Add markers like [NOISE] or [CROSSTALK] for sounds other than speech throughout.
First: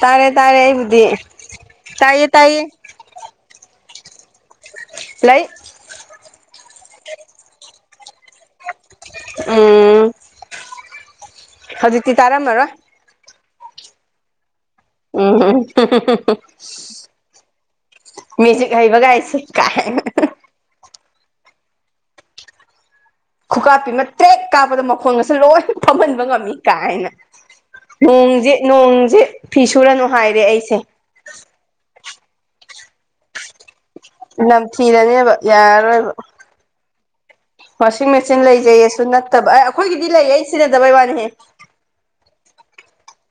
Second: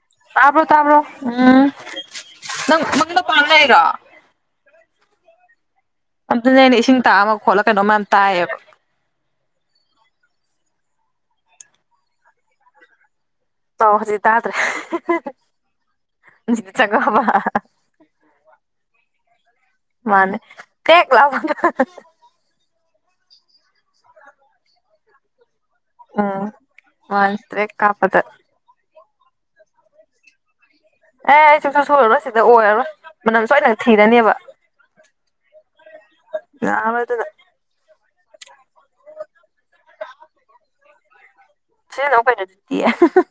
ꯇꯥꯔꯦ ꯇꯥꯔꯦ ꯇꯕ꯭ꯔꯣ ꯇꯥꯕ꯭ꯔꯣ ꯑꯩꯕꯨꯗꯤ ꯎꯝ ꯇꯥꯏꯌꯦ ꯇꯥꯏꯌꯦ ꯅꯪ ꯅꯪ [UNINTELLIGIBLE] ꯂꯩ ꯑꯗꯨꯅꯦ ꯑꯩꯟ ꯏꯁꯤꯡ ꯇꯥꯕ ꯃꯈꯣꯜꯂ ꯀꯩꯅꯣ ꯃꯌꯥꯝ ꯇꯥꯏꯑꯦꯕ ꯎꯝ ꯍꯧꯖꯤꯛꯇꯤ ꯇꯥꯔꯝꯃꯔꯣꯏ ꯇꯥꯎ ꯍꯧꯖꯤꯛ ꯇꯥꯗ꯭ꯔꯦ ꯍꯤ ꯍꯥ ꯎꯨꯝ ꯍꯨ ꯍꯨ ꯍꯨ ꯍ ꯃꯤꯖꯤꯛ ꯍꯩꯕꯒꯥꯏꯁꯦ ꯀꯥꯏꯅ ꯑꯍꯥ ꯀꯦꯛ ꯂꯥꯛꯄ [UNINTELLIGIBLE] ꯈꯨꯀꯥꯞꯄꯤꯃ ꯇ꯭ꯔꯦꯛ ꯀꯥꯞꯄꯗ ꯃꯈꯣꯟꯒꯁꯦ ꯂꯣꯏ ꯐꯝꯍꯟꯕ ꯎꯝ ꯉꯝꯃꯤ ꯀꯥꯏꯅ ꯃꯥꯅꯦ ꯇ꯭ꯔꯦꯛ ꯀꯥꯞꯄꯗ ꯅꯣꯡꯖꯦ ꯅꯣꯡꯖꯦ ꯐꯤ ꯁꯨꯔꯅꯨ ꯍꯥꯏꯔꯦ ꯑꯩꯁꯦ ꯑꯦ ꯑꯩ [UNINTELLIGIBLE] ꯁꯣꯏꯔꯔꯣꯏ ꯁꯤꯗ ꯑꯣꯏꯔꯔꯣꯏ ꯃꯅꯝ ꯁꯣꯏ ꯅꯝꯊꯤꯔ ꯅꯝꯊꯤꯔꯅꯦꯕ ꯌꯥꯔꯔꯣꯏꯕ ꯌꯥꯔꯔꯣꯏ ꯑꯗꯨꯅ ꯋꯥꯁꯤꯡ ꯃꯦꯆꯤꯟ ꯂꯩꯖꯩꯌꯦꯁꯨ ꯅꯠꯇꯕ ꯑꯦ ꯑꯩꯈꯣꯏꯒꯤꯗꯤ ꯂꯩ ꯑꯩ ꯁꯤꯟꯅꯗꯕꯩ ꯋꯥꯅꯤꯍꯦ ꯁꯤꯖꯤꯟꯅꯧ ꯀꯩꯅꯣ [UNINTELLIGIBLE]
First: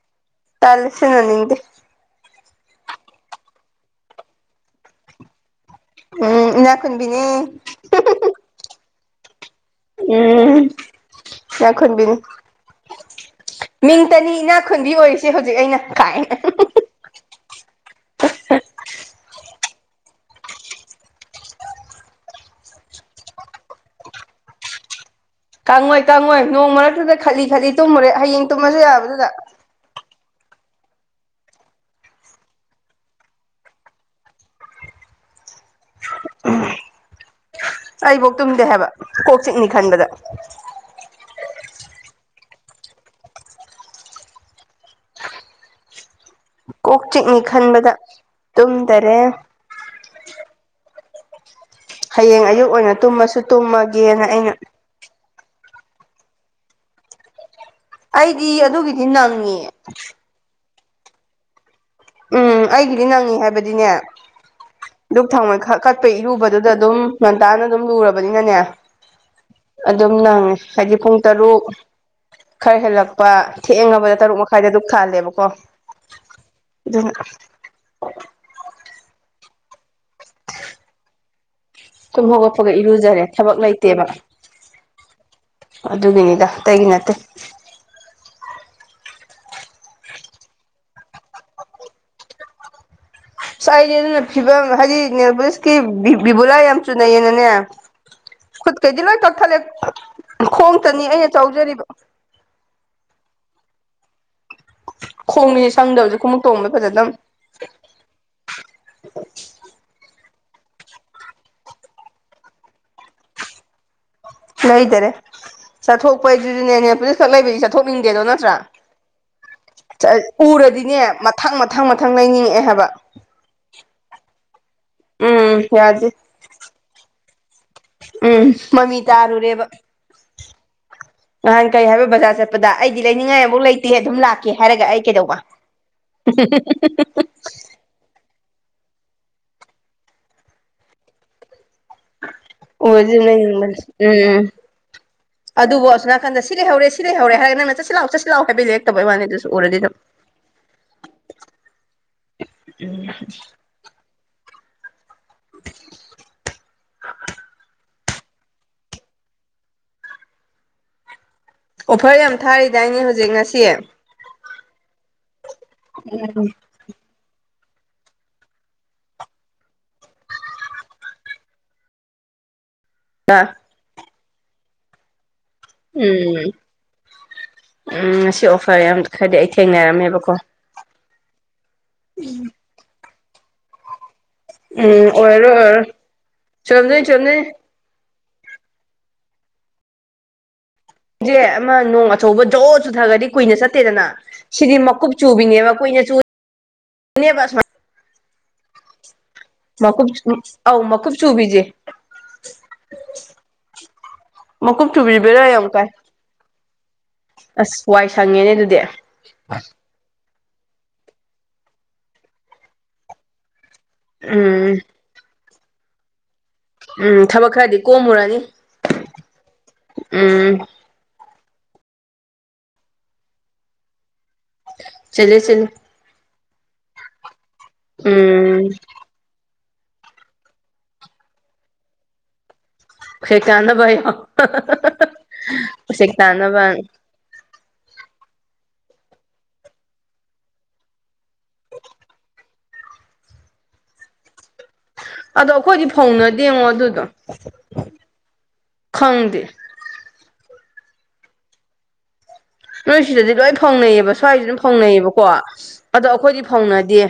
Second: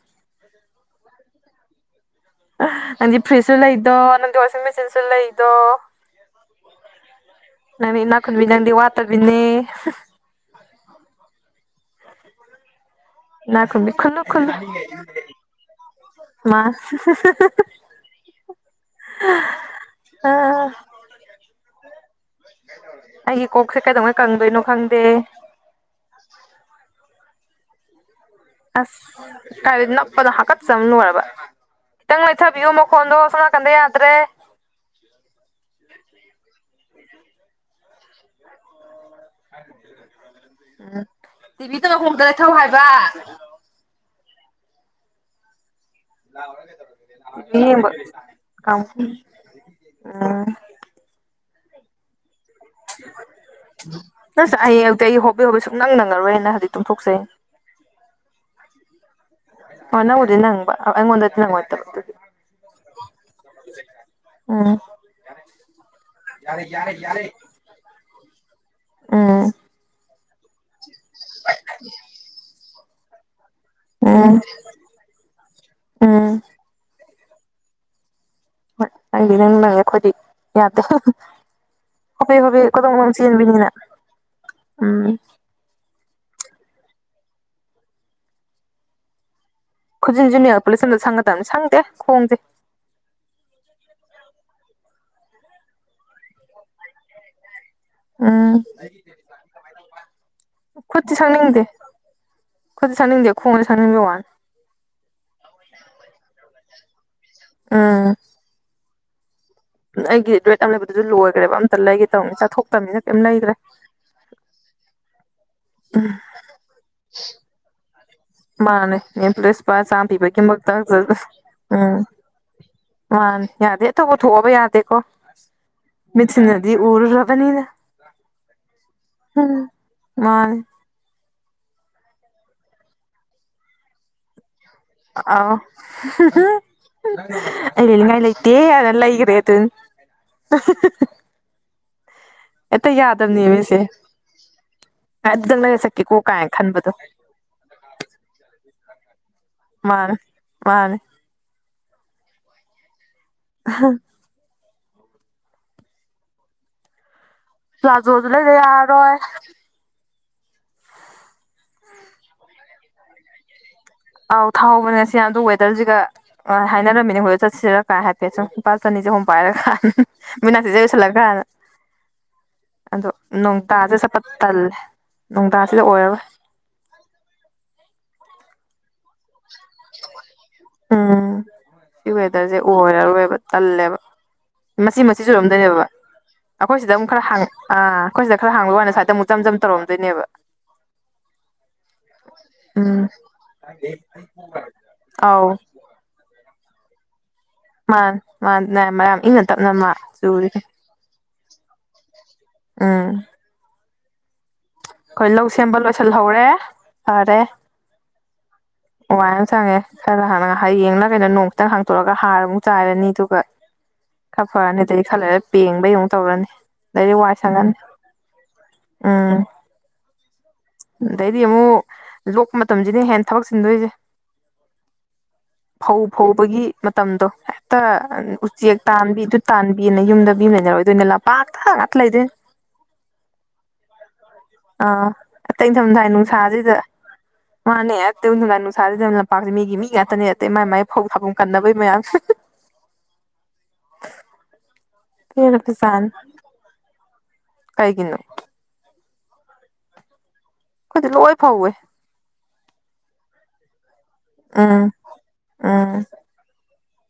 ꯇꯜꯂꯦ ꯁꯤꯖꯤꯟꯅꯅꯤꯡꯗꯦ ꯑꯥ ꯅꯪꯗꯤ ꯐ꯭ꯔꯤꯖꯁꯨ ꯂꯩꯗꯣ ꯅꯪꯗꯤ ꯋꯥꯁꯤꯡ ꯃꯦꯆꯤꯟꯁꯨ ꯂꯩꯗꯣ ꯎꯨꯝ ꯏꯅꯥꯈꯨꯟꯕꯤꯅꯦ ꯍꯥ ꯍꯥ ꯍ ꯗꯨ ꯅꯪꯗꯤ ꯋꯥꯠ ꯇꯕꯤꯅꯦ ꯎꯝ ꯏꯅꯥꯛꯈꯨꯟꯕꯤꯅꯤ ꯏꯅꯥꯛ ꯈꯨꯟꯕꯤ ꯈꯨꯜꯂꯨ ꯃꯤꯡꯇꯅꯤ ꯈꯨꯜꯂꯨ ꯏꯅꯥꯛꯈꯨꯟꯕꯤ ꯑꯣꯏꯔꯤꯁꯦ ꯍꯧꯖꯤꯛ ꯑꯩꯅ ꯀꯥꯏꯅ ꯑꯍꯥ ꯍꯥ ꯍꯥ ꯍꯥꯍꯥ ꯍꯥ ꯍꯥ ꯍ ꯍꯥ ꯑꯥ ꯑꯩꯒꯤ ꯀꯣꯛꯁꯦ ꯀꯩꯗꯧꯉꯩ ꯀꯪꯗꯣꯏꯅꯣ ꯈꯪꯗꯦ꯫ ꯀꯪꯉꯣꯏ ꯀꯪꯉꯣꯏ ꯅꯣꯡ ꯃꯔꯛꯇꯨꯗ ꯈꯠꯂꯤ ꯈꯠꯂꯤ ꯇꯨꯝꯃꯨꯔꯦ ꯍꯌꯦꯡ ꯇꯨꯝꯃꯁꯨ ꯑꯁ꯫ ꯌꯥꯕꯗꯨꯗ ꯀꯥꯏꯗꯩ ꯅꯞꯄꯗ ꯍꯥꯀꯠꯆꯕꯅ ꯂꯣꯏꯔꯕ ꯈꯤꯇꯪ ꯂꯩꯩꯊꯕꯤꯌꯣ ꯃꯈꯣꯟꯗꯣ ꯁꯣꯟ ꯅꯥꯀꯟꯗ ꯌꯥꯗ꯭ꯔꯦ꯫ ꯑꯩꯕꯥꯎ ꯇꯨꯝꯗꯦ ꯍꯥꯏꯕ ꯀꯣꯛ ꯆꯤꯛꯅꯤ ꯈꯟꯕꯗ꯫ ꯎꯝ ꯇꯤꯚꯤꯗꯣ ꯃꯈꯣꯟ ꯈꯔ ꯂꯩꯊꯧ ꯍꯥꯏꯕ꯫ ꯀꯣꯛ ꯆꯤꯛꯅꯤ ꯇꯤꯚꯤ ꯌꯦꯡꯕ ꯈꯟꯕꯗ ꯀꯥꯡꯕꯨ ꯇꯨꯝꯗꯔꯦ ꯑ꯫ ꯍꯌꯦꯡ ꯑꯌꯨꯛ ꯑꯣꯏꯅ ꯇꯨꯝꯃꯁꯨ ꯇꯨꯝꯃꯒꯦꯅ ꯑꯩꯅ ꯅꯪꯁ ꯍꯌꯦꯡ ꯑꯌꯨꯛꯇ ꯑꯩ ꯍꯣ ꯍꯣꯕꯦ ꯍꯣꯕꯦ ꯁꯨꯛꯅꯪ ꯅꯪꯉꯔꯣꯏꯅ ꯍꯧꯖꯤꯛ ꯇꯨꯝꯊꯣꯛꯆꯩ꯫ ꯑꯩꯗꯤ ꯑꯗꯨꯒꯤꯗꯤ ꯅꯪꯉꯦ꯫ ꯑꯣ ꯅꯪꯕꯨꯗꯤ ꯅꯪꯕ ꯑꯥ ꯑꯩꯉꯣꯟꯗꯗꯤ ꯅꯪꯉꯣꯏꯗꯕ ꯑꯗꯨ꯫ ꯎꯝ ꯑꯩꯒꯤꯗꯤ ꯅꯪꯉꯤ ꯍꯥꯏꯕꯗꯤꯅꯦ ꯎꯝ ꯗꯨꯛ ꯊꯥꯎꯃꯩ ꯈꯛ ꯀꯠꯄꯩ ꯏꯔꯨꯕꯗꯨꯗ ꯑꯗꯨꯝ ꯉꯟꯇꯥꯅ ꯑꯗꯨꯝ ꯂꯨꯔꯕꯅꯤꯅꯅꯦ ꯑꯣ꯫ ꯑꯗꯨꯝ ꯅꯪꯉꯦ ꯍꯥꯏꯗꯤ ꯄꯨꯡ ꯇꯔꯨꯛ ꯈꯔ ꯍꯦꯜꯂꯛꯄ ꯊꯦꯡꯉꯕꯗ ꯎꯝ ꯇꯔꯨꯛ ꯃꯈꯥꯏꯗ ꯗꯨꯛ ꯊꯥꯜꯂꯦꯕꯀꯣ꯫ ꯎꯝ꯫ ꯑꯗꯨꯅ ꯍꯣꯏ ꯅꯪꯗꯤ ꯏꯅꯪ ꯅꯪꯉꯦ ꯑꯩꯈꯣꯏꯗꯤ ꯌꯥꯗꯦ꯫ ꯇꯨꯝ ꯍꯣꯕꯦ ꯍꯧꯒꯠꯄꯒ ꯀꯣꯗꯣꯡꯂꯣꯝ ꯏꯔꯨꯖꯔꯦ ꯊꯕꯛ ꯆꯦꯟꯕꯤꯅꯤꯅ ꯂꯩꯇꯦꯕ꯫ ꯎꯝ ꯑꯗꯨꯒꯤꯅꯤꯗ ꯑꯇꯩꯒꯤ ꯅꯠꯇꯦ꯫ ꯈꯨꯖꯤꯟꯖꯨ ꯅꯦꯜ ꯄꯣꯂꯤꯁ ꯑꯝꯇ ꯁꯪꯒꯗꯝꯅꯦ ꯁꯪꯗꯦ ꯈꯣꯡꯖꯦ꯫ ꯑꯁ ꯑꯩꯗꯤ ꯑꯗꯨꯅ ꯐꯤꯕꯝ ꯍꯥꯏꯗꯤ ꯅꯦꯜ ꯄꯨꯂꯤꯁꯀꯤ ꯕꯤ ꯕꯤꯕꯨꯂꯥ ꯌꯥꯝ ꯆꯨꯅꯩꯌꯦꯅꯅꯦ ꯎꯝ ꯈꯨꯠꯀꯩꯗꯤ ꯂꯣꯏ ꯀꯛꯊꯠꯂꯦ ꯈꯣꯡꯇꯅꯤ ꯑꯩꯅ ꯁꯪꯅꯤꯡꯗꯦ ꯆꯧꯖꯔꯤꯕ꯫ ꯈꯨꯠꯇꯤ ꯁꯪꯅꯤꯡꯗꯦ ꯈꯣꯡꯁꯦ ꯁꯪꯅꯤꯡꯕꯩ ꯋꯥꯅꯤ꯫ ꯈꯣꯡꯅꯤꯅꯦ ꯁꯪꯗꯕꯖꯦ ꯈꯨꯃꯨꯛ ꯇꯣꯡꯕꯗ ꯐꯖꯗꯝ꯫ ꯑ꯫ ꯑꯩꯒꯤ ꯔꯦꯠ ꯑꯃ ꯂꯩꯕꯗꯨꯁꯨ ꯂꯣꯏꯈ꯭ꯔꯦꯕ ꯑꯝꯇ ꯂꯩꯒꯦ ꯇꯧꯅꯤ ꯆꯠꯊꯣꯛꯇꯕꯅꯤꯅ ꯀꯩꯝ ꯂꯩꯗꯔꯦ꯫ ꯂꯩꯗꯔꯦ ꯆꯠꯊꯣꯛꯄꯩꯗꯨꯁꯨꯅꯦ ꯅꯦꯜ ꯄꯣꯂꯤꯁ ꯈꯛ ꯂꯩꯕꯩꯗꯤ ꯆꯠꯊꯣꯛꯅꯤꯡꯗꯦꯗꯣ ꯅꯠ ꯇ꯭ꯔꯥ ꯃꯥꯅꯦ ꯅꯦꯝꯄ꯭ꯂꯦꯁ ꯂꯨꯄꯥ ꯆꯥꯝꯃ ꯆ ꯄꯤꯕꯒꯤꯃꯛꯇ ꯎꯔꯗꯤꯅꯦ ꯃꯊꯪ ꯃꯊꯪ ꯎꯝ ꯃꯊꯪ ꯂꯩꯅꯤꯡꯉꯛꯑꯦ ꯍꯥꯏꯕ꯫ ꯃꯥꯅꯦ ꯌꯥꯗꯦ ꯊꯣꯛꯄꯨ ꯊꯣꯛꯑꯕ ꯌꯥꯗꯦꯀꯣ꯫ ꯎꯝ ꯌꯥꯗꯦ꯫ ꯁꯤꯅꯗꯤ ꯎꯔꯨꯔꯕꯅꯤꯅ꯫ ꯎꯝ ꯃꯃꯤ ꯎꯝ ꯇꯥꯔꯨꯔꯦꯕ꯫ ꯃꯥꯅꯦ꯫ ꯅꯍꯥꯟ ꯀꯩ ꯍꯥꯏꯕ ꯕꯖꯥꯔ ꯆꯠꯄꯗ ꯑꯩꯗꯤ ꯂꯩꯅꯤꯡꯉꯥꯏ ꯑꯝꯕꯨꯛ ꯂꯩꯇꯦ ꯑꯗꯨꯝ ꯂꯥꯛꯀꯦ ꯍꯥꯏꯔꯒ ꯑꯩ ꯑꯥ ꯀꯩꯗꯧꯕ ꯑꯣ꯫ ꯑꯩ ꯂꯩꯅꯤꯡꯉꯥꯏ ꯂꯩꯇꯦ ꯍꯥꯏꯔ ꯂꯩꯒ꯭ꯔꯦ ꯑꯗꯨꯅꯤ꯫ ꯍꯦꯛꯇ ꯎꯔꯗꯤ ꯑꯗꯨꯝ ꯌꯥꯗꯕꯅꯦꯃꯤ ꯂꯩꯅꯤꯡꯕꯅꯤ ꯁꯦ ꯎꯝ ꯎꯝ ꯎꯝ꯫ ꯑꯗꯨꯗꯪ ꯂꯩꯔ ꯑꯗꯨꯕꯨ ꯑꯁꯣꯟ ꯆꯠꯀꯦꯀꯣ ꯅꯥꯀꯟꯗ ꯀꯥꯏꯅ ꯁꯤ ꯂꯩꯍꯧꯔꯦ ꯈꯟꯕꯗꯣ ꯁꯤ ꯂꯩꯍꯧꯔꯦ ꯍꯥꯏꯔꯒ ꯅꯪꯅ ꯆꯠꯁꯤ ꯂꯥꯎ ꯆꯠꯁꯤ ꯁꯤ ꯂꯥꯎ ꯍꯥꯏꯕꯩ ꯂꯩꯔꯛꯇꯕꯩ ꯋꯥꯅꯦ ꯑꯗꯨꯁꯨ ꯎꯔꯗꯤ ꯑꯗꯨꯝ꯫ ꯃꯥꯅꯦ ꯃꯥꯅꯦ ꯎꯝ꯫ ꯑꯍ꯫ ꯄ꯭ꯂꯥꯖꯣꯖꯨ ꯂꯩꯗ ꯌꯥꯔꯔꯣꯏ꯫ ꯑꯣꯐꯔ ꯌꯥꯝ ꯊꯥꯔꯤꯗꯥꯏꯅꯦ ꯍꯧꯖꯤꯛ ꯉꯁꯤ ꯑꯧ ꯊꯥꯎꯕꯅꯦ ꯉꯁꯤ ꯑꯗꯣ ꯋꯦꯗꯔꯁꯤꯒ ꯑꯥ ꯍꯥꯏꯅꯔꯝꯃꯤꯅꯦ ꯍꯣꯏ ꯆꯠꯁꯤꯔ ꯀꯥꯏ ꯍꯥꯏꯐꯦꯠ ꯁꯨꯝ ꯂꯨꯄꯥ ꯆꯅꯤ ꯆꯍꯨꯝ ꯄꯥꯏꯔꯒꯥꯟ [UNINTELLIGIBLE] ꯃꯤꯅꯥꯛꯁꯤꯖꯦ ꯑꯣꯏꯁꯤꯂꯒꯥꯅ [INAUDIBLE] ꯑꯗꯣ ꯑ ꯅꯣꯡꯇꯥꯗꯤ ꯁꯄꯠ ꯇꯜꯂꯦ ꯅꯣꯡꯇꯥꯗꯤꯗꯣ ꯎꯝ ꯎꯝ ꯉꯁꯤ ꯑꯣꯐꯔ ꯌꯥꯝ ꯈꯔꯗꯤ ꯑꯩ ꯊꯦꯡꯅꯔꯝꯃꯦꯕꯀꯣ ꯎꯝ ꯁꯤ ꯋꯦꯗꯔꯁꯦ ꯑꯣꯏꯔꯔꯣꯏꯕ ꯇꯜꯂꯦꯕ ꯃꯆꯤ ꯎꯝ ꯃꯆꯤ ꯑꯣꯏꯔꯔꯣꯏ ꯆꯨꯔꯝꯗꯣꯏꯅꯦꯕ ꯑꯣꯏꯔꯔꯣꯏ ꯑꯈꯣꯏ ꯁꯤꯗ ꯆꯨꯝꯗꯣꯏꯅꯤ ꯑꯃꯨꯛ ꯈꯔ ꯍꯥꯡꯉ ꯆꯨꯝꯗꯣꯏꯅꯤ ꯑꯥ ꯈꯣꯏ ꯁꯤꯗ ꯈꯔ ꯍꯥꯡꯕ ꯋꯥꯅꯦ ꯁ꯭ꯋꯥꯏꯗ ꯑꯃꯨꯛ ꯖꯝ ꯖꯝ ꯇꯧꯔꯝꯗꯣꯏꯅꯦꯕ ꯖꯦ ꯑꯃ ꯅꯣꯡ ꯑꯆꯧꯕ ꯖꯣ ꯎꯝ ꯆꯨꯊꯈ꯭ꯔꯗꯤ ꯀꯨꯏꯅ ꯆꯠꯇꯦꯗꯅ ꯁꯤꯗꯤ ꯃꯀꯨꯞ ꯑꯧ ꯆꯨꯕꯤꯅꯦ [UNINTELLIGIBLE] [UNINTELLIGIBLE] ꯇꯞꯅ ꯃꯥ ꯃꯀꯨꯞ ꯆꯨꯔꯤ ꯑꯧ ꯃꯀꯨꯞ ꯆꯨꯕꯤꯖꯦ ꯎꯝ ꯃꯀꯨꯞ ꯆꯨꯕꯤꯖꯦ ꯈꯣꯏ ꯂꯧ ꯕꯦꯔꯥ ꯌꯥꯝ ꯁꯦꯝꯕ ꯀꯥꯏ ꯂꯣꯏꯁꯤꯜꯍꯧꯔꯦ ꯐꯔꯦ ꯑꯁ ꯋꯥꯏ ꯁꯪꯉꯦꯅꯦ ꯑꯗꯨꯗꯤ ꯋꯥꯏ ꯑꯝ ꯁꯪꯉꯦ ꯈꯔ ꯍꯥꯟꯅ ꯍꯌꯦꯡꯂꯥ ꯀꯩꯅꯣ ꯅꯣꯡ ꯈꯤꯇꯪ ꯍꯥꯡꯇꯣꯔꯑꯒ ꯍꯥꯔ ꯑꯃꯨꯛ ꯆꯥꯏꯔꯅꯤ ꯑꯗꯨꯒ ꯈꯔ ꯎꯝ ꯐꯔꯅꯤ ꯑꯗꯩ ꯈꯥ ꯂꯩꯔꯥ ꯄꯦꯡꯕꯩ ꯑꯃꯨꯛ ꯇꯧꯔꯅꯤ ꯑꯗꯩꯗꯤ ꯎꯝ ꯋꯥꯏ ꯊꯕꯛ ꯁꯪꯉꯅꯤ ꯈꯔꯗꯤ ꯀꯣꯝꯃꯨꯔꯅꯤ ꯎꯝ ꯎꯝ ꯑꯗꯩꯗꯤ ꯑꯃꯨꯛ ꯂꯣꯛꯄ ꯃꯇꯝꯁꯤꯅ ꯍꯦꯟꯅ ꯊꯕꯛ ꯆꯤꯟꯗꯣꯏꯁꯦ ꯆꯤꯟꯂꯦ ꯆꯤꯟ ꯐꯧ ꯐꯧꯕꯒꯤ ꯃꯇꯝꯗꯣ ꯍꯦꯛꯇ ꯎꯝ ꯎꯆꯦꯛ ꯇꯥꯟꯕꯤꯗꯨ ꯇꯥꯟꯕꯤꯅ ꯌꯨꯝꯗ ꯃꯤ ꯂꯩꯅꯔꯣꯏꯗꯣꯏꯅꯦ ꯂꯝꯄꯥꯛꯇ ꯉꯥꯛꯇ ꯂꯩꯗꯣꯏꯅꯦ ꯆꯦꯛ ꯇꯥꯟꯅꯕꯥꯌꯣ [UNINTELLIGIBLE] ꯏꯪꯊꯝꯊꯥꯏ ꯅꯨꯡꯁꯥꯁꯤꯗ ꯃꯥꯅꯦ ꯑꯇꯨ ꯅꯤ [UNINTELLIGIBLE] ꯅꯨꯡꯁꯥꯁꯤꯗ ꯂꯝꯄꯥꯛꯁꯦ ꯃꯤꯒꯤ ꯃꯤ ꯉꯥꯛꯇꯅꯦ ꯑꯇꯩ ꯃꯥꯏ ꯃꯥꯏ ꯐꯧ ꯊꯥꯐꯝ ꯀꯟꯅꯕꯩ ꯃꯌꯥꯝ [UNINTELLIGIBLE] ꯑꯗꯣ ꯑꯈꯣꯏꯗꯤ ꯄꯦꯜꯂꯕꯖꯥꯠꯅꯤ ꯐꯧꯅꯗꯦꯉꯣ ꯑꯗꯨꯗꯣ ꯀꯩꯒꯤꯅꯣ ꯈꯪꯗꯦ ꯈꯣꯏꯗꯤ ꯂꯣꯏ ꯐꯧꯋꯦ ꯅꯣꯏ ꯁꯤꯗꯗꯤ ꯂꯣꯏ ꯐꯧꯅꯩꯌꯦꯕ ꯁ꯭ꯋꯥꯏꯁꯤ ꯗꯨꯝ ꯎꯝ ꯐꯧꯅꯩꯌꯦꯕꯀꯣ ꯑꯗꯣ ꯑꯈꯣꯏꯗꯤ ꯐꯧꯅꯗꯦ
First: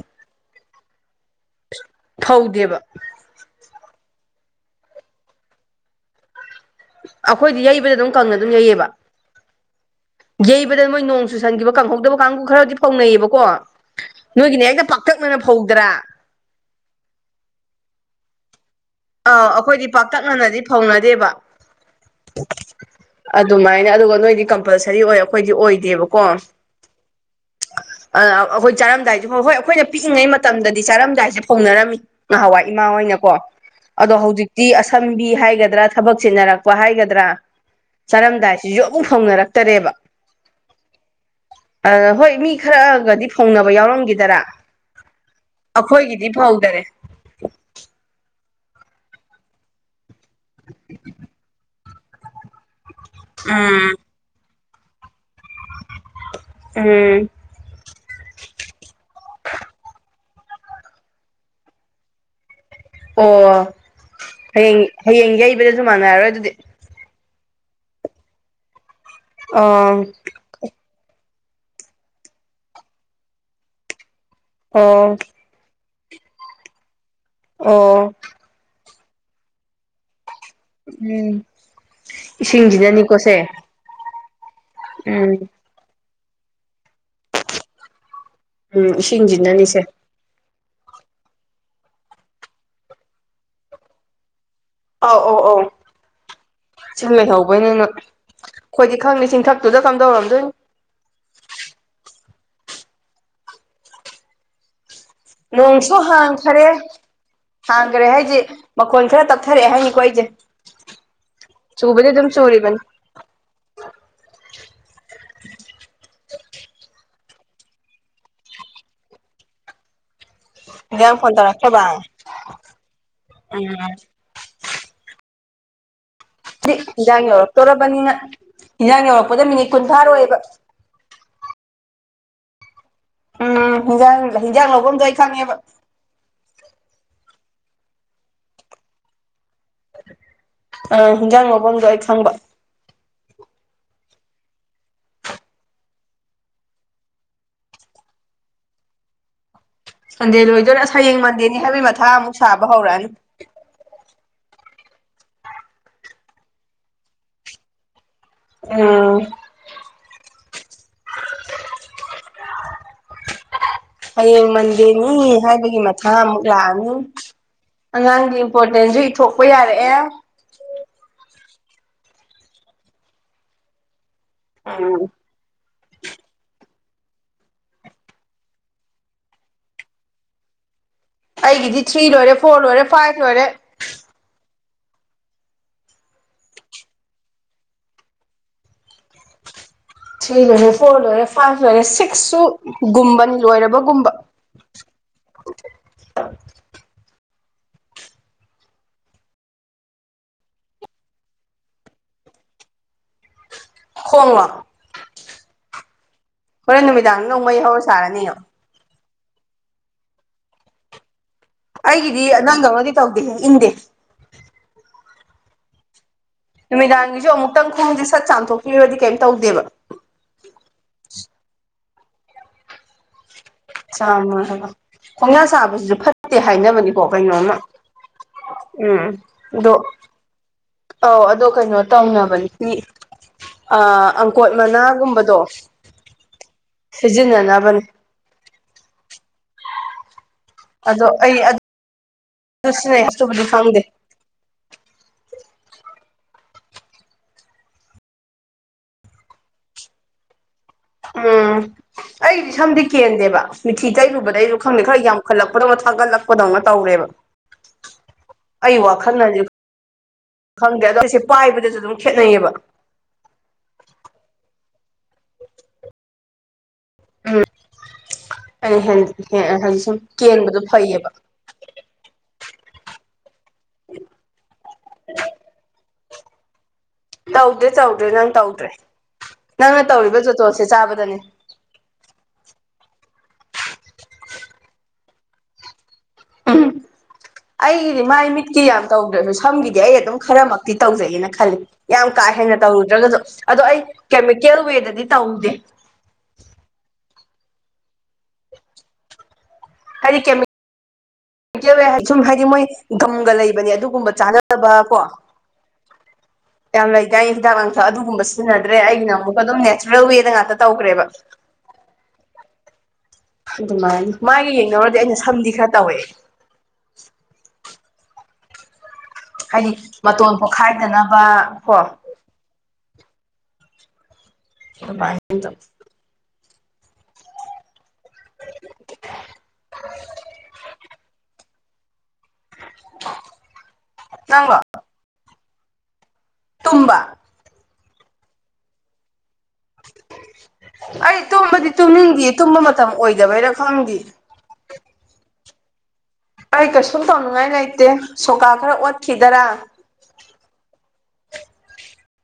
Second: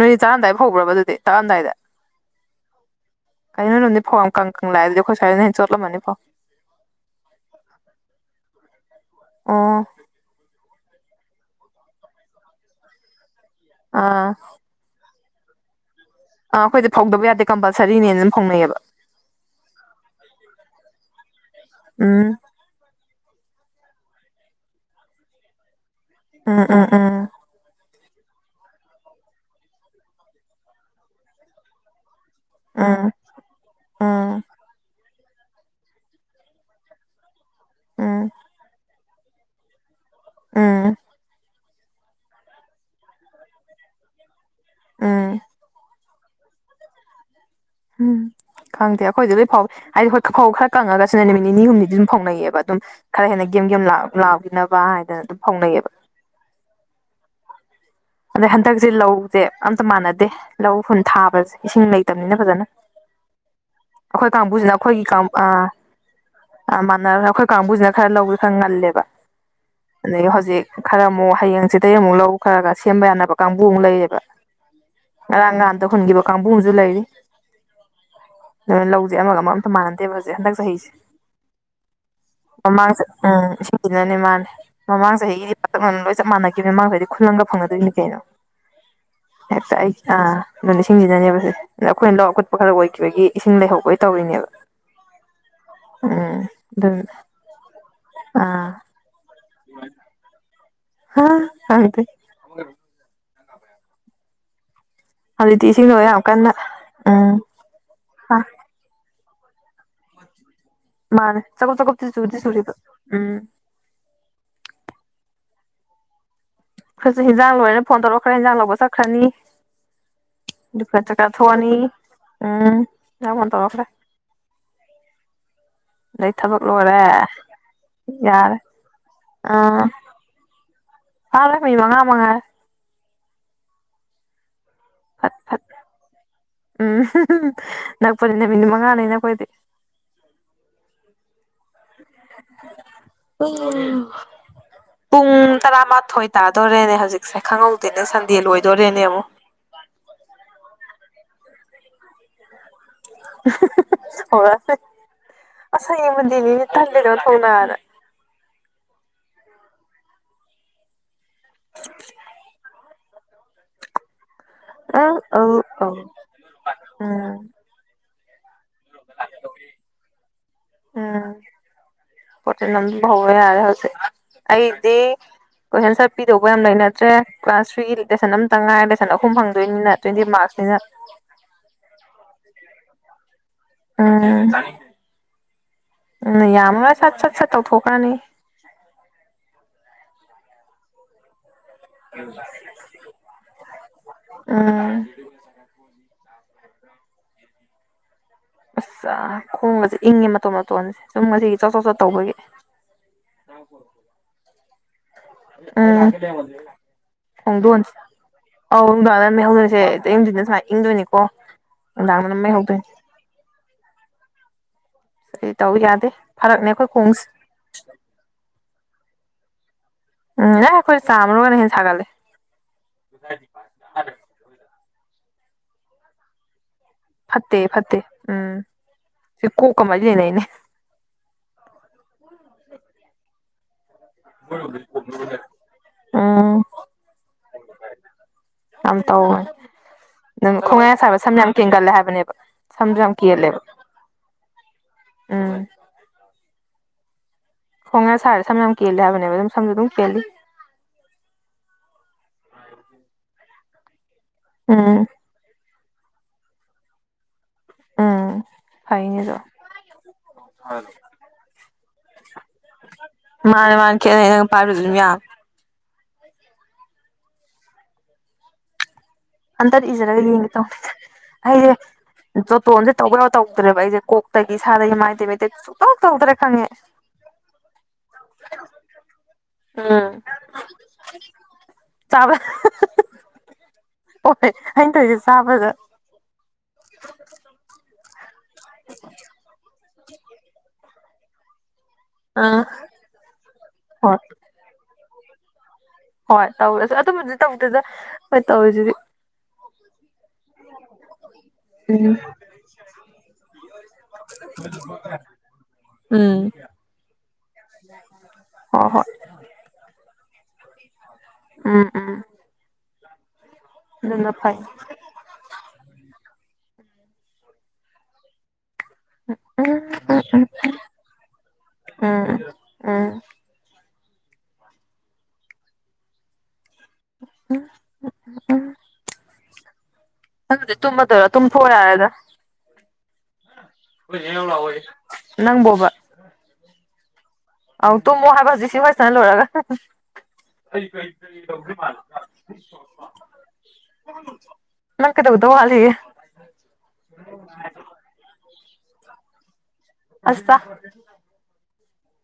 ꯅꯣꯏ ꯆꯥꯔꯝꯗꯥꯏ ꯐꯧꯕꯔ꯭ꯕ ꯑꯗꯨꯗꯤ ꯇꯛ ꯑꯃꯗꯥꯏꯗꯥ ꯐꯧꯗꯦꯕ [UNINTELLIGIBLE] ꯅꯣꯏꯔꯣꯝꯗꯤ ꯐꯧ ꯌꯥꯝ ꯀꯪ ꯀꯪꯅ ꯂꯥꯛꯑꯦ ꯑꯗꯨꯗꯤ ꯑꯈꯣꯏ ꯁꯋ꯭ꯥꯏꯗꯥꯅ ꯍꯦꯟꯅ ꯆꯣꯠꯂꯝꯃꯅꯤ ꯐꯧ ꯑꯈꯣꯏꯗꯤ ꯌꯩꯕꯗ ꯗꯨꯝ ꯀꯪꯅ ꯑꯗꯨꯝ ꯌꯩꯌꯦꯕ ꯑꯣ ꯌꯩꯕꯗ ꯃꯣꯏ ꯅꯣꯡ ꯆꯨꯁꯟꯈꯤꯕ ꯀꯪꯍꯧꯗꯕ ꯀꯥꯡꯕꯨ ꯈꯔꯗꯤ ꯐꯧꯅꯩꯌꯦꯕꯀꯣ ꯑꯥ ꯅꯣꯏꯒꯤꯅ ꯍꯦꯛꯇ ꯄꯥꯛꯇꯛꯅꯅ ꯐꯧꯗ꯭ꯔꯥ ꯑꯥ ꯑꯈꯣꯏꯗꯤ ꯐꯧꯗꯕ ꯌꯥꯗꯦ ꯀꯝꯄꯜꯁꯔꯤꯅꯦꯅ ꯑꯗꯨꯝ ꯐꯧꯅꯩꯌꯦꯕ ꯑꯧ ꯑꯈꯣꯏꯗꯤ ꯄꯥꯛꯇꯛꯅꯅꯗꯤ ꯐꯧꯅꯗꯦꯕ ꯎꯝ ꯑꯗꯨꯃꯥꯏꯅ ꯑꯗꯨꯒ ꯅꯣꯏꯗꯤ ꯀꯝꯄꯜꯁꯔꯤ ꯑꯣꯏ ꯑꯈꯣꯏꯗꯤ ꯑꯣꯏꯗꯦꯕꯀꯣ ꯎꯝ ꯎꯝ ꯎꯝ ꯑꯥ ꯑꯈꯣꯏ ꯆꯥꯔꯝꯗꯥꯏꯁꯦ ꯍꯣꯏ ꯑꯈꯣꯏꯅ ꯄꯤꯛꯏꯉꯩ ꯃꯇꯝꯗꯗꯤ ꯆꯥꯔꯝꯗꯥꯏꯁꯦ ꯐꯧꯅꯔꯝꯃꯤ ꯅꯍꯥꯋꯥꯏ ꯏꯃꯥ ꯎꯝ ꯍꯣꯏꯅꯀꯣ ꯑꯗꯣ ꯎꯝ ꯍꯧꯖꯤꯛꯇꯤ ꯑꯁꯝꯕꯤ ꯍꯥꯏꯒꯗ꯭ꯔꯥ ꯊꯕꯛ ꯆꯤꯟꯅꯔꯛꯄ ꯍꯥꯏꯒꯗ꯭ꯔꯥ ꯎꯝ ꯆꯥꯔꯝꯗꯥꯏꯁꯤꯁꯨ ꯃꯨ ꯐꯧꯅꯔꯛꯇꯔꯦꯕ ꯎꯝ ꯑꯥ ꯍꯣꯏ ꯃꯤ ꯈꯔꯒꯗꯤ ꯐꯧꯅꯕ ꯌꯥꯎꯔꯝꯒꯤꯗꯔꯥ ꯎꯝ ꯑꯈꯣꯏꯒꯤꯗꯤ ꯐꯧꯗꯔꯦ ꯎꯝ ꯈꯪꯗꯦ ꯑꯈꯣꯏꯗꯤ ꯂꯣꯏ ꯐꯧꯑꯦ ꯍꯥꯏꯗꯤ ꯈꯣꯏ ꯐꯧ ꯈꯔ ꯀꯪꯉꯒꯁꯨꯅꯦ ꯅꯨꯃꯤꯠ ꯅꯤꯅꯤ ꯍꯨꯝꯅꯤꯗꯤ ꯑꯗꯨꯝ ꯐꯧꯅꯩꯌꯦꯕ ꯑꯗꯨꯝ ꯈꯔ ꯍꯦꯟꯅ ꯒꯦꯝ ꯒꯦꯝ ꯎꯝ ꯂꯥꯎ ꯂꯥꯎꯈꯤꯅꯕ ꯍꯥꯏꯗꯅ ꯑꯗꯨꯝ ꯐꯧꯅꯩꯌꯦꯕ ꯎꯝ ꯑꯗꯩ ꯍꯟꯗꯛꯁꯦ ꯂꯧꯁꯦ ꯑꯝꯇ ꯃꯥꯟꯅꯗꯦ ꯂꯧ ꯍꯨꯟ ꯊꯥꯕꯁꯦ ꯏꯁꯤꯡ ꯂꯩꯇꯕꯅꯤꯅ ꯐꯖꯅ ꯑꯣ ꯑꯩꯈꯣꯏ ꯍꯌꯦ ꯀꯥꯡꯕꯨꯁꯤꯅ ꯑꯩꯈꯣꯏꯒꯤ ꯀꯥꯡ ꯍꯌꯦꯡ ꯌꯩꯕꯗꯁꯨ ꯃꯥꯟꯅꯔꯔꯣꯏ ꯑꯗꯨꯗꯤ ꯑꯥ ꯃꯥꯟꯅꯔ ꯑꯈꯣꯏ ꯀꯥꯡꯕꯨꯁꯤꯅ ꯈꯔ ꯂꯧꯁꯨ ꯈꯔ ꯉꯜꯂꯦꯕ ꯑꯣ ꯑꯗꯒꯤ ꯍꯧꯖꯤꯛ ꯈꯔ ꯑꯃꯨꯛ ꯍꯌꯦꯡ ꯍꯪꯁꯤꯠꯇꯒꯤ ꯑꯃꯨꯛ ꯂꯧ ꯈꯔ ꯈꯔ ꯁꯦꯝꯕ ꯌꯥꯅꯕ ꯀꯥꯡꯕꯨ ꯑꯃꯨꯛ ꯂꯩꯌꯦꯕ ꯑꯣ ꯉꯔꯥꯡ ꯅꯍꯥꯟꯇ ꯍꯨꯟꯈꯤꯕ ꯀꯥꯡꯕꯨ ꯑꯃꯁꯨ ꯂꯩꯔꯤ ꯑꯣ ꯅ ꯂꯧꯁꯦ ꯑꯃꯒ ꯑꯃ ꯃꯥꯟꯅꯗꯦꯕ ꯍꯧꯖꯤꯛ ꯍꯟꯗꯛ ꯆꯍꯤꯁꯦ ꯎꯝ ꯃꯃꯥꯡ ꯆ ꯏꯁꯤꯡꯁꯤꯅꯅꯤꯀꯣꯁꯦ ꯎꯝ ꯏꯁꯤꯡ ꯁꯤꯅꯅꯦ ꯃꯥꯅꯦ ꯃꯃꯥꯡ ꯎꯝ ꯆꯍꯤꯒꯤꯗꯤ ꯄꯥꯛꯇꯛꯅꯅ ꯂꯣꯏ ꯆꯞ ꯃꯥꯟꯅꯈꯤꯕꯅꯦ ꯃꯃꯥꯡꯒꯩꯗꯤ ꯈꯨꯜꯂꯪꯒ ꯐꯪꯅꯗꯣꯏꯅꯤ ꯀꯩꯅꯣ ꯎꯝ ꯍꯦꯛꯇ ꯏꯁꯤꯡꯖꯤꯅꯅꯤꯁꯦ ꯑꯩ ꯑꯥ ꯑꯗꯨꯅꯦ ꯏꯁꯤꯡꯁꯤꯅꯅꯦꯕꯁꯦ ꯑꯗꯣ ꯑꯈꯣꯏꯅ ꯂꯧ ꯑꯀꯨꯠꯄ ꯈꯔ ꯑꯣꯏꯈꯤꯕꯒꯤ ꯏꯁꯤꯡ ꯂꯩꯍꯧꯕꯩ ꯇꯧꯔꯤꯅꯦꯕ ꯑꯧ ꯑꯧ ꯑꯧ ꯎꯝ ꯑꯗꯨ ꯏꯁꯤꯡ ꯂꯩꯍꯧꯕꯩꯅꯦ ꯅꯣꯏ ꯑꯥ ꯑꯈꯣꯏꯗꯤ ꯈꯪꯗꯦ ꯆꯤꯡꯊꯛꯇꯨꯗ ꯀꯝꯗꯧꯔꯝꯗꯣꯏꯅꯣ ꯍꯥ ꯍꯥꯏꯗꯤ ꯍꯧꯖꯤꯛꯇꯤ ꯅꯣꯡꯁꯨ ꯏꯁꯤꯡꯗꯣ ꯌꯥꯝ ꯀꯟꯅ ꯍꯥꯡꯈꯔꯦ ꯎꯝ ꯍꯥꯡꯒꯔꯦ ꯍꯥꯏꯁꯦ ꯃꯈꯣꯟ ꯈꯔ ꯇꯞꯊꯔꯛꯑꯦ ꯍꯥꯏꯅꯤꯀꯣ ꯑꯩꯁꯦ ꯃꯥꯅꯦ ꯆꯒꯨꯞ ꯆꯨꯕꯗꯤ ꯆꯒꯨꯞꯇꯤ ꯑꯗꯨꯝ ꯆꯨꯗꯤ ꯆꯨꯔꯤꯕ ꯆꯨꯔꯤꯕꯅꯤ ꯎꯝ ꯑꯈꯣꯏꯁꯨ ꯍꯤꯟꯖꯥꯡ ꯂꯣꯏꯔꯦ ꯐꯣꯟ ꯇꯧꯔꯛꯈ꯭ꯔꯦ ꯍꯤꯟꯖꯥꯡ ꯂꯧꯕ ꯆꯠꯈ꯭ꯔꯅꯤ ꯑꯗꯨꯒ ꯏꯟꯖꯥꯡ ꯆꯥꯛ ꯐꯣꯟ ꯆꯥꯊꯣꯛꯑꯅꯤ ꯇꯧꯔꯛꯇ꯭ꯔꯕ ꯎꯝ ꯌꯥꯝꯉꯟ ꯇꯧꯔꯈꯔꯦ ꯎꯝ ꯊꯕꯛ ꯁꯤ ꯂꯣꯏꯔꯦ ꯍꯤꯟꯖꯥꯡ ꯌꯧꯔꯛꯇꯣꯔꯕꯅꯤꯅ ꯌꯥꯔꯦ ꯍꯤꯟꯖꯥꯡ ꯌꯧꯔꯛꯄꯗ ꯃꯤꯅꯤꯠ ꯀꯨꯟ ꯑꯥ ꯐꯥꯔꯣꯏꯕ ꯐꯥꯔꯣꯏ ꯃꯤꯅꯤꯠ ꯃꯉꯥ ꯃꯉꯥꯏꯔꯦ ꯎꯝ ꯍꯤꯟꯖꯥꯡ ꯍꯤꯟꯖꯥꯡ ꯂꯧꯕꯗꯣ ꯑꯩ ꯐꯠ ꯈꯪꯉꯦꯕ ꯐꯠ ꯎꯝ ꯅꯛꯄꯅꯤ ꯅꯨꯃꯤꯠ ꯃꯉꯥꯅꯤꯅ ꯑꯈꯣꯏꯗꯤ ꯑꯥ ꯍꯤꯟꯖꯥꯡ ꯂꯧꯕꯝꯗꯣ ꯑꯩ ꯈꯪꯕ ꯎꯝ ꯄꯨꯡ ꯇꯔꯥꯃꯥꯊꯣꯏ ꯇꯥꯗꯣꯔꯦꯅꯦ ꯍꯧꯖꯤꯛꯁꯦ ꯈꯪꯍꯧꯗꯦꯅꯦ ꯁꯟꯗꯦ ꯂꯣꯏꯗꯣꯔꯦꯅꯦ ꯑꯃꯨꯛ ꯁꯟꯗꯦ ꯂꯣꯏꯗꯣꯏꯔꯦ ꯑꯁ ꯍꯌꯦꯡ ꯃꯟꯗꯦꯅꯤ ꯍꯥꯏꯕꯒꯤ ꯃꯊꯥ ꯑꯃꯨꯛ ꯁꯥꯕ ꯍꯧꯔꯛꯑꯅꯤ ꯍꯧꯔꯛꯑꯅꯤ ꯑꯁ ꯍꯌꯦꯡ ꯃꯟꯗꯦꯅꯤꯅꯦ ꯇꯟꯂꯦꯗ ꯑꯣꯟꯊꯣꯛꯅꯅ ꯎꯝ [INAUDIBLE] ꯍꯌꯦꯡ ꯃꯟꯗꯦꯅꯤ ꯎꯝ ꯑꯧ ꯍꯥꯏꯕꯒꯤ ꯑꯧ ꯃꯊꯥ ꯑꯃꯨꯛ ꯂꯥꯛꯑꯅꯤ ꯎꯝ ꯑꯉꯥꯡꯒꯤ ꯏꯝꯄꯣꯔꯇꯦꯟꯁꯨ ꯏꯊꯣꯛꯄ ꯌꯥꯔꯛꯑꯦ ꯎꯝ ꯄꯣꯔꯇꯦꯟ ꯅꯝꯕ ꯍꯧꯕ ꯌꯥꯔꯦ ꯍꯧꯖꯤꯛ ꯑꯩꯗꯤ ꯎꯝ ꯀꯣꯏꯁꯟ ꯑꯟꯁꯔ ꯄꯤꯗꯧꯕ ꯌꯥꯝ ꯂꯩꯅꯗ꯭ꯔꯦ ꯀ꯭ꯂꯥꯁ ꯊ꯭ꯔꯤꯒꯤ ꯂꯦꯁꯟ ꯑꯝꯇꯪ ꯉꯥꯏ ꯂꯦꯁꯟ ꯑꯍꯨꯝ ꯐꯪꯗꯣꯏꯅꯤꯅ ꯇ꯭ꯋꯦꯟꯇꯤ ꯃꯥꯔꯛꯁꯅꯤꯅ ꯑꯩꯒꯤꯗꯤ ꯊ꯭ꯔꯤ ꯂꯣꯏꯔꯦ ꯐꯣꯔ ꯂꯣꯏꯔꯦ ꯐꯥꯏꯚ ꯂꯣꯏꯔꯦ ꯎꯝ ꯃꯌꯥꯝ ꯑꯃ ꯁꯠ ꯁꯠ ꯁꯠ ꯇꯧꯊꯣꯛꯈ꯭ꯔꯅꯤ ꯊ꯭ꯔꯤ ꯂꯣꯏꯔꯦ ꯐꯣꯔ ꯂꯣꯏꯔꯦ ꯐꯥꯏꯚ ꯂꯣꯏꯔꯦ ꯁꯤꯛꯁꯁꯨ ꯒꯨꯝꯕꯅꯤ ꯂꯣꯏꯔꯕꯒꯨꯝꯕ ꯎꯝ [INAUDIBLE] ꯑꯁ ꯑ ꯈꯣꯡꯒꯁꯦ ꯏꯪꯉꯦ ꯃꯇꯣꯟ ꯃꯇꯣꯟꯁꯦ ꯁꯨꯝ ꯉꯁꯤꯒꯤ ꯆꯣꯠ ꯆꯣꯠ ꯆꯣꯠ ꯇꯧꯕꯒꯤ [INAUDIBLE] ꯈꯣꯡꯂꯣ ꯎꯝ ꯍꯣꯔꯦꯟ ꯅꯨꯃꯤꯗꯥꯡꯗꯅ ꯑꯃꯨ ꯃꯩ ꯍꯧꯔ ꯈꯣꯡꯗꯣꯟꯁꯦ ꯁꯥꯔꯅꯤꯌꯣ ꯑꯧ ꯅꯨꯡꯗꯥꯡꯗꯅ ꯃꯩ ꯍꯧꯗꯣꯏꯁꯦ ꯑꯌꯨꯛ ꯅꯨꯡꯗꯤꯟꯗ ꯁꯨꯃꯥꯏ ꯏꯪꯗꯣꯏꯅꯤꯀꯣ ꯑꯩꯒꯤꯗꯤ ꯅꯨꯡꯗꯥꯡꯗꯅ ꯃꯩ ꯍꯧꯗꯣꯏꯅꯤ ꯅꯪꯗꯧꯅꯗꯤ ꯇꯧꯗꯦꯍꯦ ꯏꯪꯗꯦ ꯑꯩ ꯇꯧꯏ ꯌꯥꯗꯦ ꯐꯔꯛꯅꯦ ꯑꯩꯈꯣꯏ ꯈꯣꯡꯁꯦ ꯅꯨꯃꯤꯗꯥꯡꯒꯤꯁꯨ ꯑꯃꯨꯛꯇꯪ ꯈꯣꯡꯁꯦ ꯁꯠ ꯆꯥꯝꯊꯣꯛꯄꯤꯔꯗꯤ ꯀꯩꯝ ꯇꯧꯗꯦꯕ ꯎꯝ ꯑꯦ ꯈꯣꯏ ꯆꯥꯝꯃꯨꯔꯒꯅ ꯍꯦꯟꯅ ꯁꯥꯒꯠꯂꯤ [INAUDIBLE] [UNINTELLIGIBLE] ꯈꯣꯡꯌꯥ ꯁꯥꯕꯁꯤꯁꯨ ꯐꯠꯇꯦ ꯍꯥꯏꯅꯕꯅꯤ ꯀꯣ ꯀꯩꯅꯣꯝꯃ ꯐꯠꯇꯦ ꯐꯠꯇꯦ ꯎꯝ ꯗꯣ ꯗꯦꯅꯩꯅꯦ ꯑꯧ ꯑꯗꯣ ꯀꯩꯅꯣ ꯇꯧꯅꯕꯅꯤ ꯃꯤ ꯑꯥ ꯑꯪ ꯀꯣꯠ ꯃꯅꯥꯒꯨꯝꯕꯗꯣ ꯎꯝ ꯁꯤꯖꯤꯟꯅꯅꯕꯅꯦ ꯌꯥꯝ ꯇꯧꯋꯦ ꯅꯪ ꯈꯣꯡꯌꯥ ꯁꯥꯕ ꯁꯝ ꯌꯥꯝ ꯀꯦꯡꯒꯜꯂꯦ ꯍꯥꯏꯕꯅꯦꯕ ꯑꯁꯤꯅꯦ ꯁꯝꯁꯨ ꯌꯥꯝ ꯑꯁꯨꯕꯗꯨ ꯀꯦꯜꯂꯦꯕ ꯈꯪꯗꯦ ꯎꯝ ꯈꯣꯡꯌꯥ ꯁꯥꯔꯗꯤ ꯁꯝ ꯌꯥꯝ ꯀꯦꯜꯂꯦ ꯍꯥꯏꯕꯅꯦꯕ ꯑꯗꯨꯅ ꯁꯝꯁꯨ ꯑꯗꯨꯝ ꯀꯦꯜꯂꯤ ꯎꯝ ꯑꯩꯗꯤ ꯁꯝꯗꯤ ꯀꯦꯟꯗꯦꯕ ꯃꯤꯊꯤ ꯇꯩꯔꯨꯕꯗꯩ ꯑꯩꯁꯨ ꯈꯪꯗꯦ ꯎꯝ ꯈꯔ ꯌꯥꯝ ꯈꯠꯂꯛꯄꯗꯧꯅ ꯊꯥꯒꯠꯂꯛꯄꯗꯧꯅ ꯇꯧꯔꯦꯕ ꯎꯝ ꯑꯩ ꯐꯩꯅꯦ ꯑꯗꯣ ꯋꯥꯈꯟꯅꯗꯤ ꯈꯪꯗꯦ ꯑꯗꯣ [UNINTELLIGIBLE] ꯄꯥꯏꯕꯗꯁꯨ ꯗꯨꯝ ꯈꯦꯠꯅꯩꯌꯦꯕ ꯃꯥꯅꯦ ꯃꯥꯅꯦ ꯈꯦꯠꯅꯩ ꯅꯪ ꯄꯥꯏꯕꯁꯨ ꯗꯨꯝ ꯌꯥꯝ ꯎꯝ ꯑꯝꯇꯗꯤ [UNINTELLIGIBLE] ꯏꯖꯔꯒ ꯌꯦꯡꯒꯦ ꯀꯦꯟꯕꯗꯣ ꯇꯧꯅꯦ ꯐꯩꯌꯦꯕ ꯑꯩꯁꯦ ꯖꯣꯇꯣꯟꯁꯦ ꯇꯧꯕ ꯌꯥꯕ ꯇꯧꯗ꯭ꯔꯦꯕ ꯑꯩꯁꯦ ꯀꯣꯛꯇꯒꯤ ꯏꯁꯥꯗꯒꯤ ꯃꯥꯏꯗꯩ ꯃꯤꯠꯇꯩ ꯁꯨꯛꯇꯧ ꯇꯧꯗ꯭ꯔꯦ ꯈꯪꯉꯦ ꯇꯧꯗ꯭ꯔꯦ ꯇꯧꯗ꯭ꯔꯦ ꯅꯪ ꯇꯧꯗ꯭ꯔꯦ ꯅꯪꯅ ꯎꯝ ꯇꯧꯔꯤꯕ ꯖꯣꯇꯣꯟꯁꯦ ꯆꯥꯕꯗꯅꯤ ꯆꯥꯕ ꯍꯣꯏ ꯑꯩꯅ ꯇꯧꯔꯤꯁꯦ ꯆꯥꯕꯗ ꯎꯝ ꯑꯩꯒꯤꯗꯤ ꯃꯥꯏ ꯃꯤꯠ ꯀꯤ ꯌꯥꯝ ꯇꯧꯗ꯭ꯔꯁꯨ ꯁꯝꯒꯤꯗꯤ ꯑꯩ ꯑꯗꯨꯝ ꯈꯔꯃꯛꯇꯤ ꯇꯧꯖꯩꯅ ꯈꯜꯂꯤ ꯌꯥꯝ ꯀꯥ ꯍꯦꯟꯅ ꯑꯥ ꯇꯧꯔꯨꯗ꯭ꯔꯒꯁꯨ ꯑꯗꯣ ꯑꯩ ꯍꯣꯏ ꯀꯦꯃꯤꯀꯦꯜ ꯋꯦꯗꯗꯤ ꯇꯧꯗꯦ ꯍꯣꯏ ꯇꯧꯔꯁꯨ ꯑꯗꯨꯝꯕꯨꯗꯤ ꯇꯧꯗꯦꯗ ꯍꯣꯏ ꯇꯧꯔꯤꯁꯤꯗꯤ ꯑꯩ ꯀꯦꯃꯤ ꯀꯦꯜ ꯋꯦꯗ ꯎꯝ ꯁꯨꯝ ꯍꯥꯏꯗꯤ ꯃꯣꯏ ꯒꯝꯒ ꯂꯩꯕꯅꯦ ꯑꯗꯨꯒꯨꯝꯕ [UNINTELLIGIBLE] ꯀꯣ ꯎꯝ ꯌꯥꯝ ꯂꯩꯗꯥꯏ ꯍꯤꯗꯥꯛ ꯂꯥꯡꯊꯛ ꯑꯗꯨꯒꯨꯝꯕ ꯁꯤꯖꯤꯟꯅꯗ꯭ꯔꯦ ꯍꯣꯏ ꯍꯣꯏ ꯑꯩꯒꯤꯅ ꯑꯃꯨꯛꯀ ꯑꯗꯨꯝ ꯅꯦꯆꯔꯦꯜ ꯋꯦꯗ ꯉꯥꯛꯇ ꯇꯧꯈ꯭ꯔꯦꯕ ꯎꯝ ꯎꯝ ꯑꯗꯨꯃꯥꯏꯅ ꯑꯗꯨꯅ ꯃꯥꯏꯒ ꯐꯩ ꯌꯦꯡꯅꯧꯔꯗꯤ ꯑꯩꯅ ꯁꯝꯗꯤ ꯈꯔ ꯇꯧꯋꯦ ꯎꯝ ꯍꯥꯏꯗꯤ ꯃꯇꯣꯟ ꯎꯝ ꯄꯣꯛꯈꯥꯏꯗꯅꯕ ꯀꯣ ꯎꯝ ꯎꯝ [UNINTELLIGIBLE] ꯎꯝ ꯎꯝ ꯎꯝ ꯎꯝ ꯎꯝ [INAUDIBLE] ꯇꯨꯝꯃꯗꯣꯏꯔꯥ ꯇꯨꯝ ꯊꯣꯛꯑꯣ ꯌꯥꯔꯦꯗ ꯑꯈꯣꯏ ꯅꯦꯅꯥ ꯂꯧ ꯅꯪꯂꯣ ꯂꯥꯛꯑꯣꯌꯦ ꯅꯪꯕꯣꯕ ꯇꯨꯝꯕ ꯑꯧ ꯇꯨꯝꯃꯣ ꯍꯥꯏꯕ ꯁꯤ ꯋꯥꯔꯤ ꯁꯥꯟꯅ ꯂꯣꯏꯔꯒ ꯑꯩ ꯇꯨꯝꯕꯗꯤ ꯇꯨꯝꯅꯤꯡꯗꯦ ꯇꯨꯝꯕ ꯃꯇꯝ ꯑꯣꯏꯗꯕꯩꯔꯥ ꯈꯪꯗꯦ ꯅꯪ ꯀꯩꯗꯧꯗꯧ ꯋꯥꯠꯂꯤꯒꯦ ꯑꯩ ꯀꯩꯁꯨꯝ ꯇꯧꯅꯤꯡꯉꯥꯏ ꯂꯩꯇꯦ ꯁꯣꯀꯥ ꯈꯔ ꯑꯣꯠꯈꯤꯗꯥꯔꯥ ꯑꯁ ꯇꯥ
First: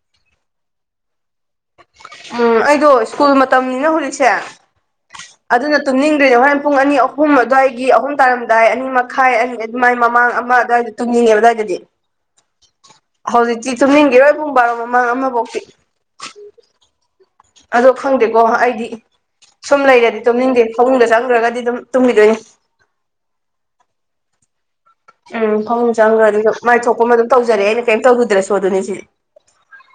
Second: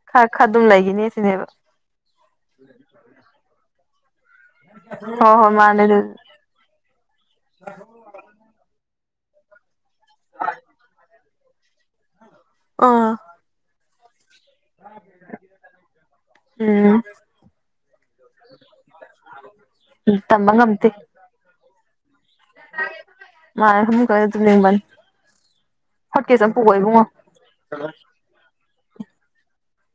ꯈꯔꯈꯔ ꯑꯗꯨꯝ ꯂꯩꯒꯤꯅꯦ ꯁꯤꯅꯦꯕ ꯎꯝ ꯑꯩꯗꯣ ꯁ꯭ꯀꯨꯜ ꯃꯇꯝꯅꯤꯅ ꯍꯧꯖꯤꯛꯁꯦ ꯍꯣꯏ ꯍꯣꯏ ꯑꯗꯨꯅ ꯃꯥꯅꯦ ꯑꯗꯨ ꯇꯨꯝꯅꯤꯡꯗ꯭ꯔꯤꯅꯦ ꯍꯣꯔꯦꯟ ꯄꯨꯡ ꯑꯅꯤ ꯑꯍꯨꯝ ꯑꯗꯨꯋꯥꯏꯒꯤ ꯑꯍꯨꯝ ꯇꯥꯔꯝꯗꯥꯏ ꯑꯅꯤ ꯃꯈꯥꯏ ꯑꯅꯤ ꯃꯥꯏ ꯃꯃꯥꯡ ꯑꯃ ꯑꯗꯨꯋꯥꯏꯗꯗꯤ ꯇꯨꯝꯅꯤꯡꯉꯦꯕ ꯑꯗꯨꯋꯥꯏꯗꯗꯤ ꯑꯥ ꯍꯧꯖꯤꯛꯇꯤ ꯇꯨꯝꯅꯤꯡꯒꯤꯔꯣꯏ ꯄꯨꯡ ꯕꯥꯔꯣ ꯃꯃꯥꯡ ꯑꯃꯕꯧꯛꯇꯤ ꯎꯝ ꯑꯗꯣ ꯈꯪꯗꯦꯀꯣ ꯑꯩꯗꯤ ꯁꯨꯝ ꯂꯩꯔꯗꯤ ꯇꯝꯕ ꯇꯨꯝꯅꯤꯡꯗꯦ ꯐꯃꯨꯡꯗ ꯆꯪꯈ꯭ꯔꯒꯗꯤ ꯑꯗꯨꯝ ꯇꯨꯝꯒꯤꯗꯣꯏꯅꯦ ꯃꯥꯟꯅꯦ ꯐꯃꯨꯡ ꯀꯥꯈꯠꯂꯗꯤ ꯇꯨꯝꯅꯤꯡꯅꯕꯅꯤ ꯎꯝ ꯐꯝꯃꯨꯡ ꯆꯪꯈ꯭ꯔꯗꯤ ꯑꯩꯁꯨ ꯃꯥꯏ ꯊꯣꯛꯄ ꯑꯃ ꯑꯗꯨꯝ ꯇꯧꯖꯔꯛꯑꯦ ꯑꯩꯅ ꯀꯩꯝ ꯇꯧꯔꯨꯗ꯭ꯔꯁꯨ ꯑꯗꯨꯅꯤ ꯁꯤꯗꯤ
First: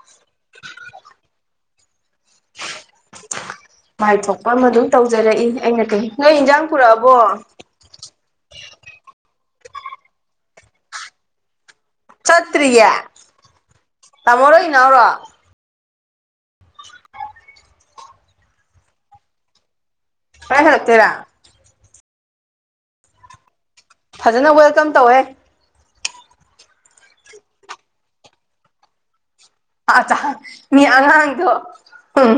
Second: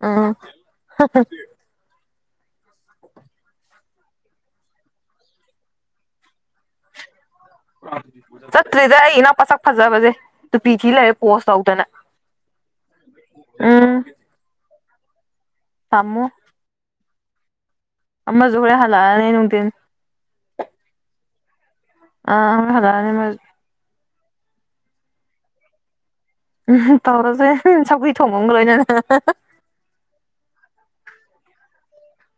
ꯎꯝ [INAUDIBLE] ꯃꯥꯏ ꯊꯣꯛꯄ ꯑꯃ ꯑꯗꯨꯝ ꯇꯧꯖꯔꯛꯏ ꯑꯩꯅ ꯀꯩ ꯅꯣꯏ ꯏꯟꯖꯥꯡ ꯄꯨꯔꯛꯑꯕꯣ ꯆꯠꯇ꯭ꯔꯤꯗ ꯑꯩ ꯏꯅꯥꯎꯄꯥ ꯁꯛ ꯐꯖꯕꯁꯦ ꯇꯨꯄꯤ ꯊꯤ ꯂꯩꯔꯦ ꯄꯣꯁ ꯇꯧꯗꯅ ꯆꯠꯇ꯭ꯔꯤꯌꯦ ꯎꯝ ꯇꯝꯃꯣꯔꯣ ꯏꯅꯥꯎꯔꯣ ꯇꯥꯃꯣ ꯑꯃꯖꯨ ꯍꯣꯔꯦꯟ ꯍꯜꯂꯛꯑꯅꯤ ꯅꯨꯡꯗꯤꯟ ꯍꯣꯔꯦꯟ ꯍꯂꯛꯇꯣꯏꯔꯥ ꯑꯥ ꯍꯣꯔꯦꯟ ꯍꯜꯂꯛꯑꯥꯅꯤ ꯑꯃꯖꯨ ꯐꯖꯅ ꯋꯦꯜꯀꯝ ꯇꯧꯍꯦ ꯎꯝ ꯇꯧꯔꯥꯗꯣꯏꯟ ꯁꯧꯒ꯭ꯔꯤ ꯊꯣꯡꯕ ꯑꯃꯒ ꯂꯣꯏꯅꯅ ꯑꯆꯥ ꯃꯤ ꯑꯉꯥꯡꯗ ꯎꯝ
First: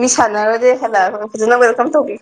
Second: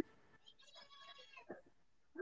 ꯃꯤ ꯁꯥꯟꯅꯔꯨꯕꯗꯒꯤ ꯍꯥꯜꯂꯛ ꯑꯒ ꯐꯖꯟꯅ ꯋꯦꯜꯀꯝ ꯇꯧꯕꯤꯌꯨ